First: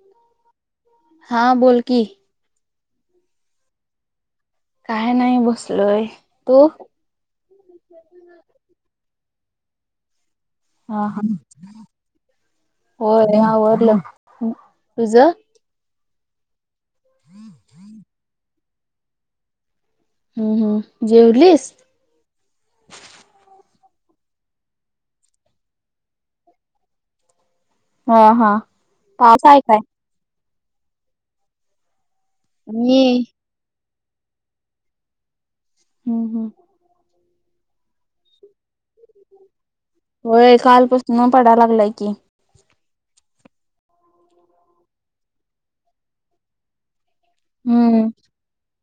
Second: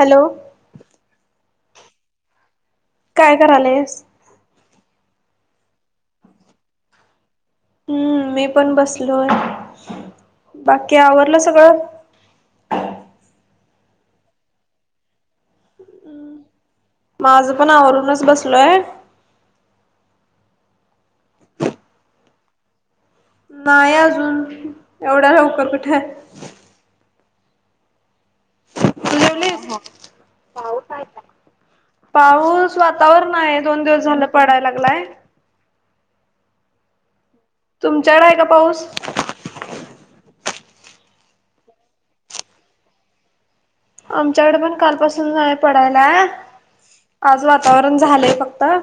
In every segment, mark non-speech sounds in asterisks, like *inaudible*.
Hello हा बोल की काय करालेस काय नाही बसलोय तू हम्म मी पण बसलोय बाकी हा हा आवरलं सगळं होय आवरल तुझ माझ पण आवरूनच बसलोय हम्म हम्म जेवलीस नाही अजून एवढया लवकर कुठ हा हा पाऊस आहे काय पाऊस हाय काय पाऊस मी वातावरण आहे दोन दिवस झाल पडाय लागलाय हु हु तुमच्याकड आहे का पाऊस होय कालपासन पडायला लागलाय की आमच्याकडे पण कालपासून पडायला आज वातावरण हम्म झालय बग अ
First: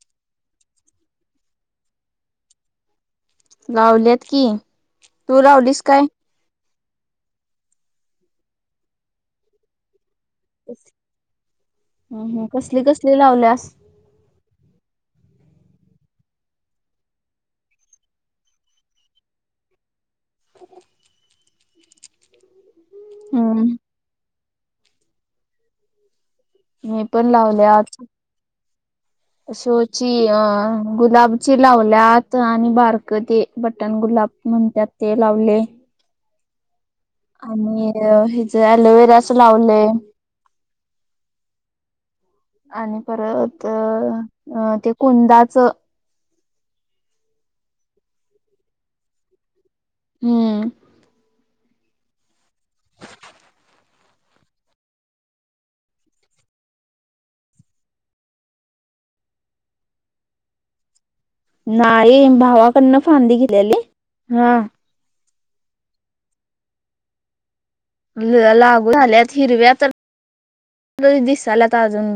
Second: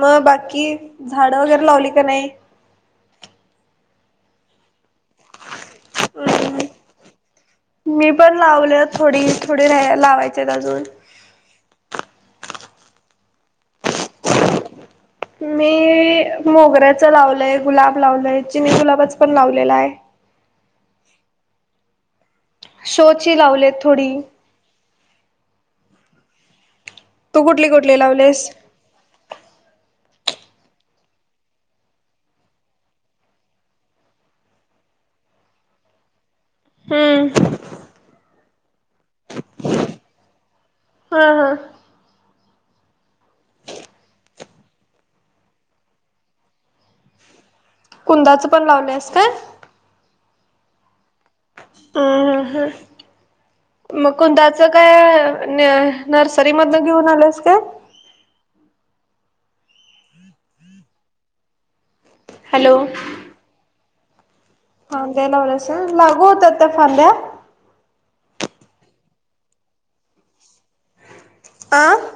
मग बाकी झाड वगैरे लावली का नाही लावल्यात की तू लावलीस काय मी मी पण लावलेत थोडी थोडी राह लावायचे अजून हम हम कसली कसली लावल्यास मी मोगऱ्याचं लावलय गुलाब लावलय चिनी गुलाबच पण लावलेला आहे शोची हम्म लावलेत थोडी हम तू कुठली कुठली लावलेस शोची अ गुलाबची लावल्यात आणि बारक ते बटण गुलाब म्हणतात ते लावले हम्म आणि हेज अलोवेराच लावलेय हा हा. आणि परत अह ते कुंदाचं कुंदाचं पण लावलंस का? हम्म. हम्म हम्म हम्म. मग कुंदा च काय न नर्सरी मधन घेऊन आलंस का? नाही हॅलो भावाकडनं फांदीे दिलेली, हा. फांद्या लावल्यासा, लागू होतात त्या फांद्या लागू झाल्यात हिरव्या तर दिसाल्यात आ अजून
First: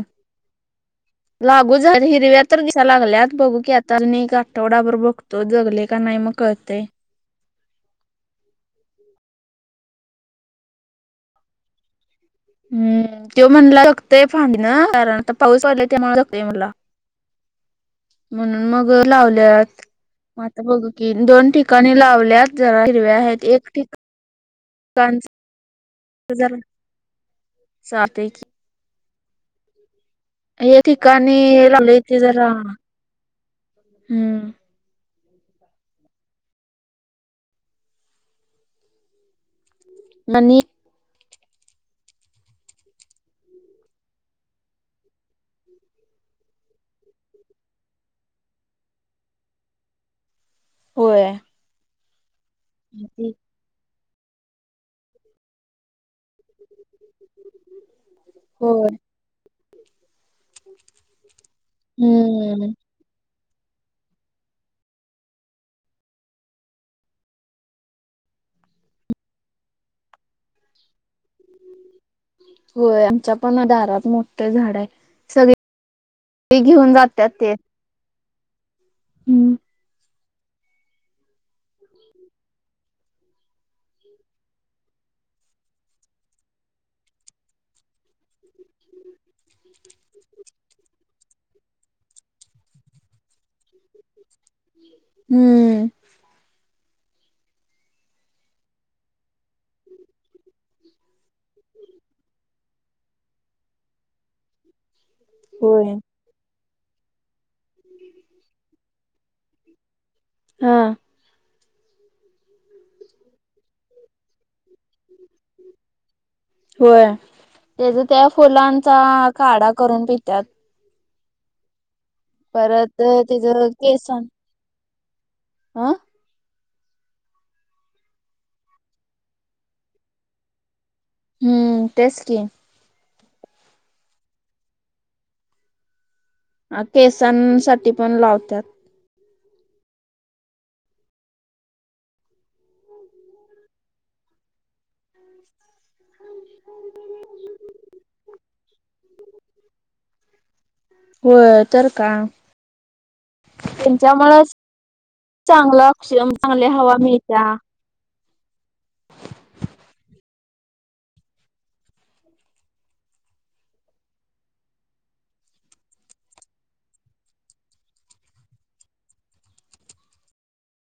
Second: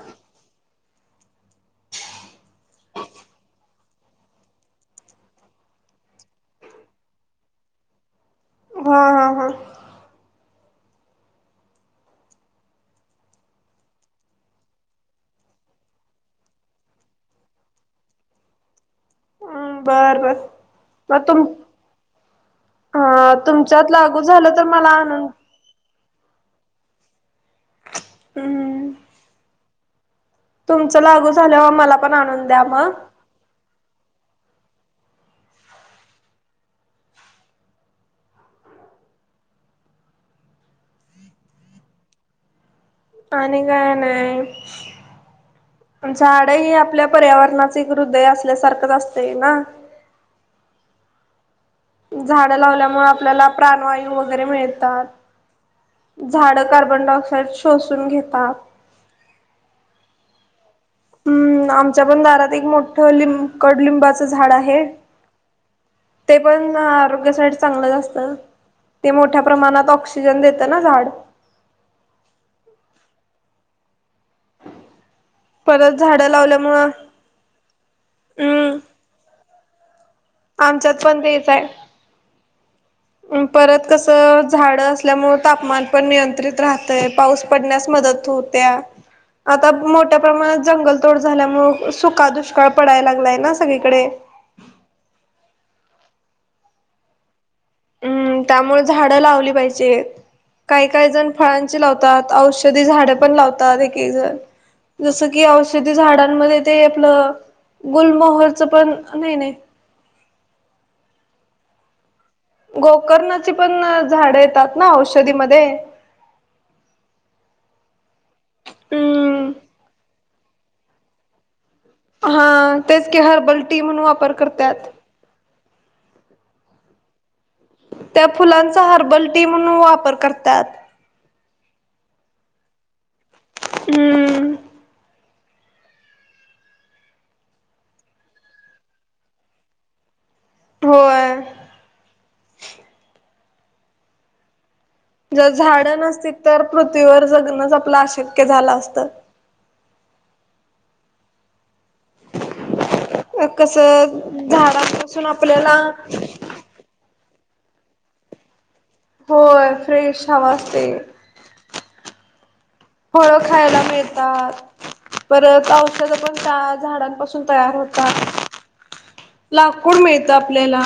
*unintelligible* लागू झाली हिरव्या तर दिसा लागल्यात बघू की आता अजून एक आठवडाभर बघतो जगले का नाही मग कळतंय. हा हा हा. हम्म तो म्हणला जगतय फांडी ना कारण आता पाऊस पडलाय त्यामुळे जगतय म्हणाला ह. म्हणून मग लावल्यात. बर बर म्हटलं बघू की, मग तुम दोन ठिकाणी लावल्या जरा हिरव्या आहेत एक ठिका म झालं तर मला आणून *unintelligible* हम्म एक तुमचं लागू ठिकाणी झाल्यावर मला लावलीय पण ती जरा आणून द्या मग. हम्म. *unintelligible* आणि आणि काय नाय. झाड ही आपल्या पर्यावरणाच एक हृदय असल्यासारखंच असतय ना. होय. झाडं लावल्यामुळे आपल्याला प्राणवायू वगैरे मिळतात. झाड कार्बन डायऑक्साइड शोषून घेतात. हो. हम्म आमच्या पण दारात एक मोठं लिं कडलिंबाचं झाड आहे. ते पण आरोग्यासाठी चांगलंच असतं. ते मोठ्या प्रमाणात ऑक्सिजन देतं ना झाड. होय आमच्या पण दारात मोठ झाड आहे सगळे परत झाडं लावल्यामुळ हम्म. हम्म. आमच्यात पण तेच आहे परत कसं झाडं असल्यामुळं तापमान पण नियंत्रित राहतं आहे, पाऊस पडण्यास मदत हो त्या. आता मोठ्या प्रमाणात जंगलतोड झाल्यामुळे सुका दुष्काळ पडायला लागलाय ना सगळीकडे. हम्म. हम्म त्यामुळे झाडं लावली पाहिजे. काही काही जण फळांची झाड लावतात, औषधी झाड पण लावतात एक एक जण जस कि होय औषधी झाडांमध्ये ते आपलं गुलमहरच पण, नाही नाही हा. गोकर्णाची पण झाडं येतात ना औषधीमध्ये होय त्याचा त्या फुलांचा हम्म काढा करून पित्यात हा, परत तेच के हर त्याच बलटी म्हणून वापर करतात. हा, त्या फुलांचा हर्बल टी म्हणून वापर करतात. हम्म तेच की, हम्म, हा, केसांसाठी पण लावतात. होय, जर झाडं नसती तर पृथ्वीवर जगणच आपलं अशक्य झालं असतं. होय, तर का कसं त्यांच्यामुळे झाडांपासून आपल्याला चांगलं अक्ष ''--'' चांगल्या हवा मिळता. होय फ्रेश हवा असते. फळ खायला मिळतात. परत औषध पण त्या झाडांपासून तयार होत. लाकूड मिळत आपल्याला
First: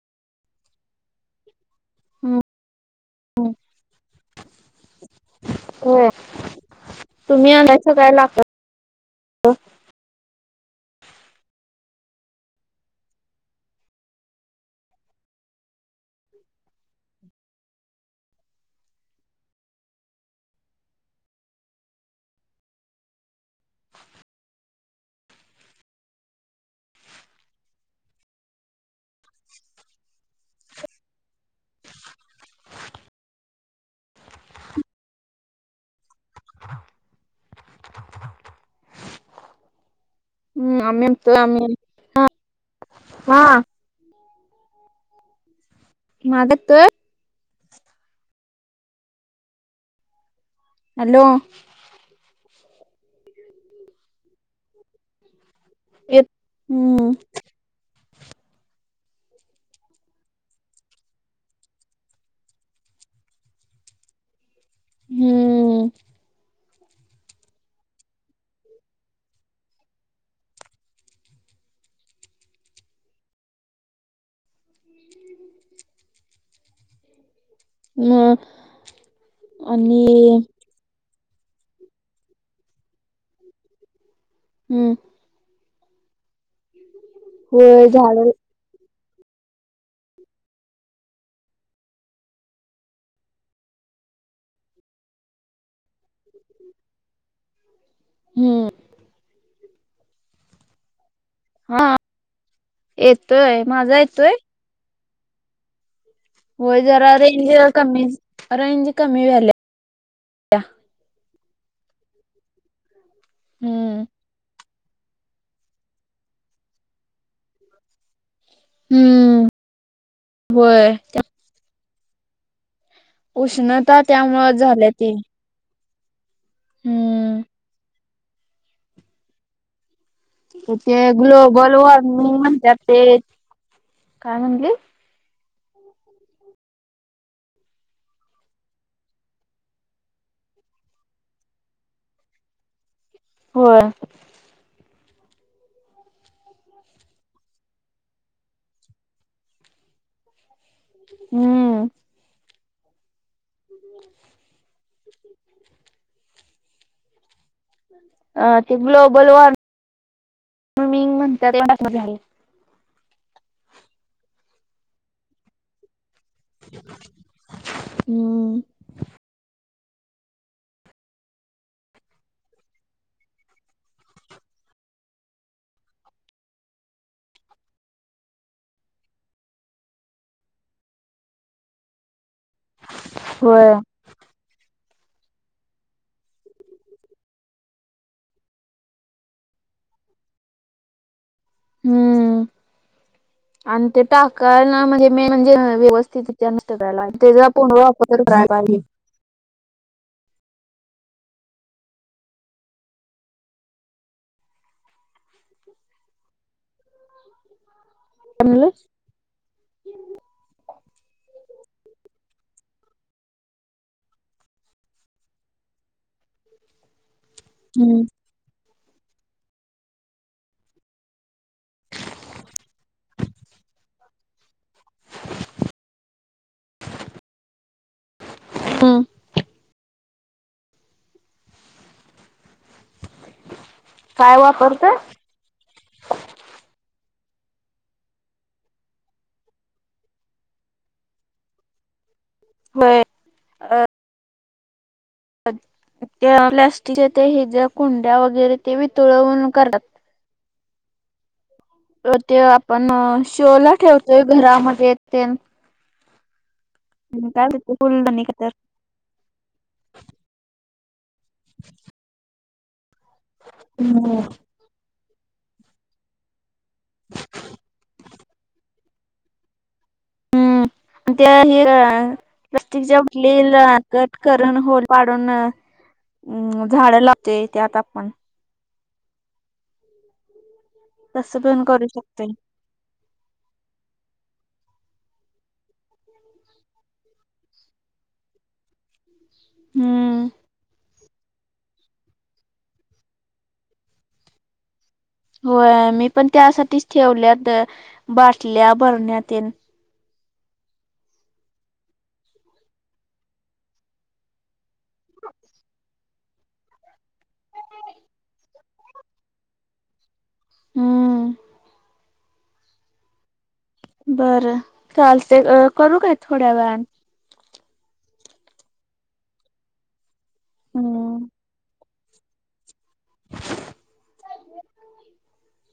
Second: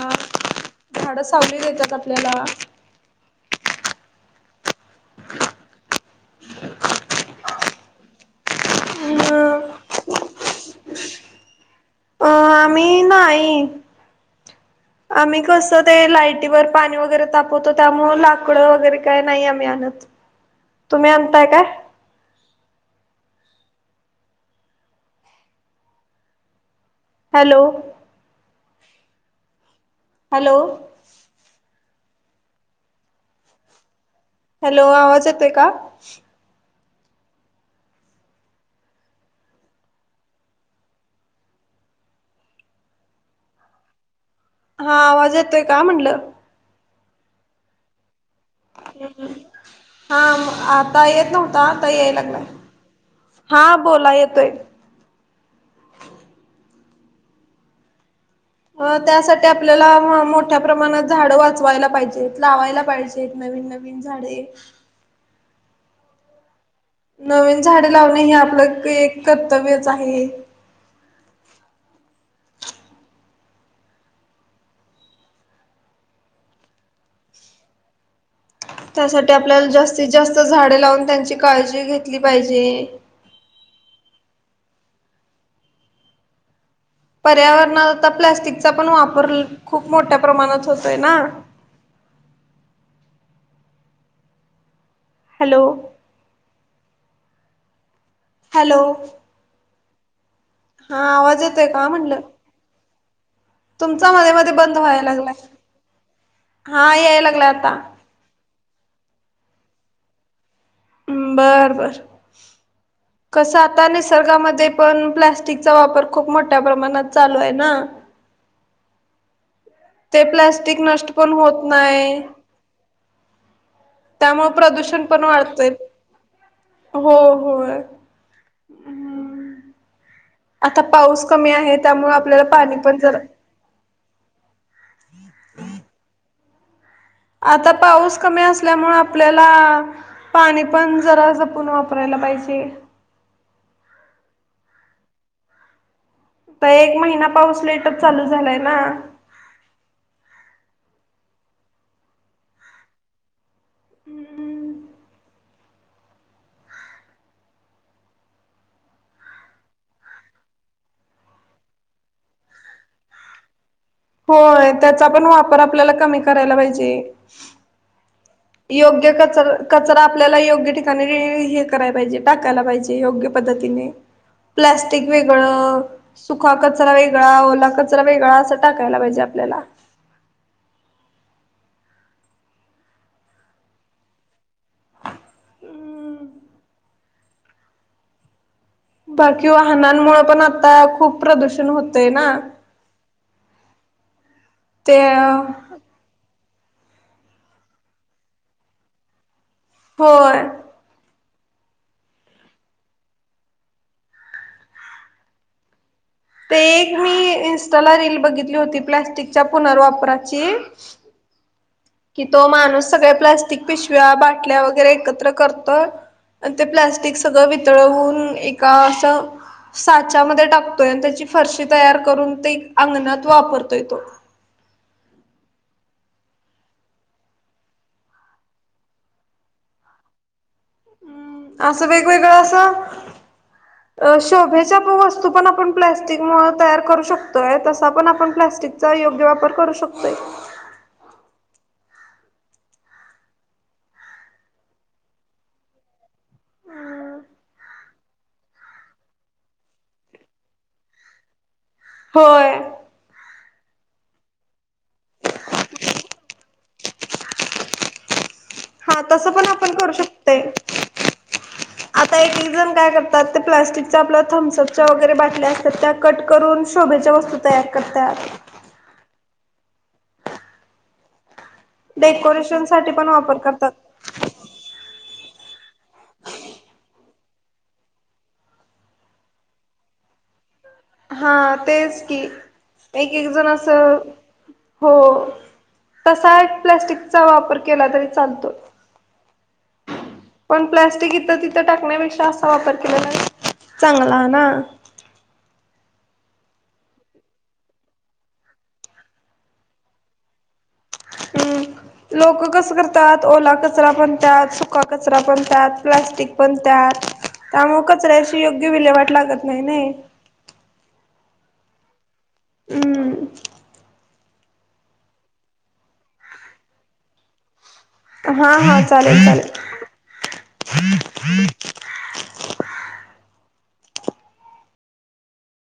झाड सावली देतात आपल्याला. हो, होय तुम्ही आल्यायच काय लागत. हम *inaudible* अ मी नाहीई. आम्ही कसं ते लायटीवर पाणी वगैरे तापवतो त्यामुळ लाकडं वगैरे काय नाही आम्ही आणत. तुम्ही आणताय काय. हॅलो, *inaudible* हॅलो, हॅलो आवाज येतो आहेय का, हम् आमम *inaudible* त आम ह हा हा आवाज येतोय का म्हटलं. मागतोय. हा, आता हॅलो येत नव्हता. ता लागलाय हा बोला येतोय. ए त हम्म, अ त्यासाठी आपल्याला म मोठ्या प्रमाणात झाडं वाचवायला पाहिजेत लावायला पाहिजेत. नवीन नवीन झाडे. हम्म, नवीन झाडे लावणे हे आपलं एक कर्तव्यच आहे. मग. त्यासाठी आपल्याला जास्तीत जास्त झाडे लावून त्यांची काळजी घेतली पाहिजे. हम्म, पर्यावरणात होय आता झाड प्लॅस्टिकचा पण वापर खूप मोठ्या प्रमाणात होतोय ना. हॅलो, हम्म हॅलो, हा आवाज येतोय हा का म्हणल? येतोय माझा येतोय. ते बंद व्हायला लागला. होय हा जरा याय रेंज आता कमी रेंज कमी व्हायला. बर बर, कस आता हम्म निसर्गामध्ये पण प्लॅस्टिकचा वापर खूप मोठ्या प्रमाणात चालू आये ना. हम्म ते प्लस्टिक होय नष्ट पण होत नाय उष्णता त्यामुळे झाल्या प्रदूषण ती पण वाढ हो हम्म होय हम्म ते ग्लबल त्यामुळे मी आपल्याला पाणी म्हणत्यात पण ते, जरा काय म्हणले? आता पाऊस कमी असल्यामुळ आपल्याला, पाणी पण जरा जपून वापरायला पाहिजे. व्हय तर एक महिना पाऊस लेटच चालू झालाय ना. हम *unintelligible* अ ते ग्लोबल वॉर्मि *inaudible* र्मिंग म्हणता ते होय, त्याचा पण वापर आपल्याला कमी करायला पाहिजे. उम्म योग्य कचर कचरा आपल्याला योग्य ठिकाणी हे करायला पाहिजे टाकायला पाहिजे योग्य पद्धतीने प्लॅस्टिक वेगळ सुखा कचरा वेगळा ओला कचरा वेगळा अस टाकायला पाहिजे आपल्याला. होय बाकी वाहनांमुळे पण आता खूप प्रदूष हम्म आणि ते टाकाय ना ते म्हणजे म म्हणजे व्यवस्थित न करायला पाजे *unintelligible* कराय पाहिजे होय *inaudible* ते एक मी इन्स्टाला रील काय बघितली होती म्हणलास? प्लॅस्टिकच्या पुनर्वापराची कि तो माणूस सगळ्या प्लास्टिक पिशव्या, बाटल्या वगरै एकत्र करतोय आणि ते प्लॅस्टिक सगळ हम्म वितळवून एका अस साच्यामध्ये टाकतोय आणि त्याची फरशी तयार करून ते अंगणात वापरतोय तो. हम हम्म अस वेगवेगळ अस अ काय शोभेच्या प वापरतोय? वत पण आपण प्लॅस्टिक तयार करू शकतोय तसा पण आपण प्लस्टिकचा योग्य वापर करू शकतोय. व्हय त्या प्लॅस्टिकचे हे ते ज्या कुंड्या वगैरे ते वितुळवून करतात तर ते होय आपण शोला ठेवतोय घरामध्ये ते काय होत फुल दोन *unintelligible* हा तस पण आपण करू शकतय आता एक रिझन काय करत ते प्लास्टिकच्या आपल्या थम्सअपच्या वगरे बाटल्या असतात त्या कट करून शोभेच्या वस्तू तयार करत्या हम्म आणि त्या हे डेकोरेशन साठी प्लास्टिकच्या पण वापर करतात. *unintelligible* करन होल पाडून झाडं लावते त्यात आपण हा तसं पण करू तेच की शकतोय. एक एक जण असं हो तसा एक प्लॅस्टिकचा वापर केला तरी चालतोय. हम्म पण प्लॅस्टिकी तिथं टाकण्यापेक्षा असा वापर केला चांगला ना होय, मी पण त्यासाठीच ठेवल्यात, बाटल्या बरण्या तें ह्म. लोकं कसं करतात, ओला कचरा पण त्यात, सुका कचरा पण त्यात, प्लॅस्टिक पण त्यात त्यामुळ कचऱ्याची, योग्य विल्हेवाट लागत नाई, नई हम्म. हम्. बरं, चालते, अ करू काय, थोड्या वेळानं? हा हा, चालेल- चालेल. हम.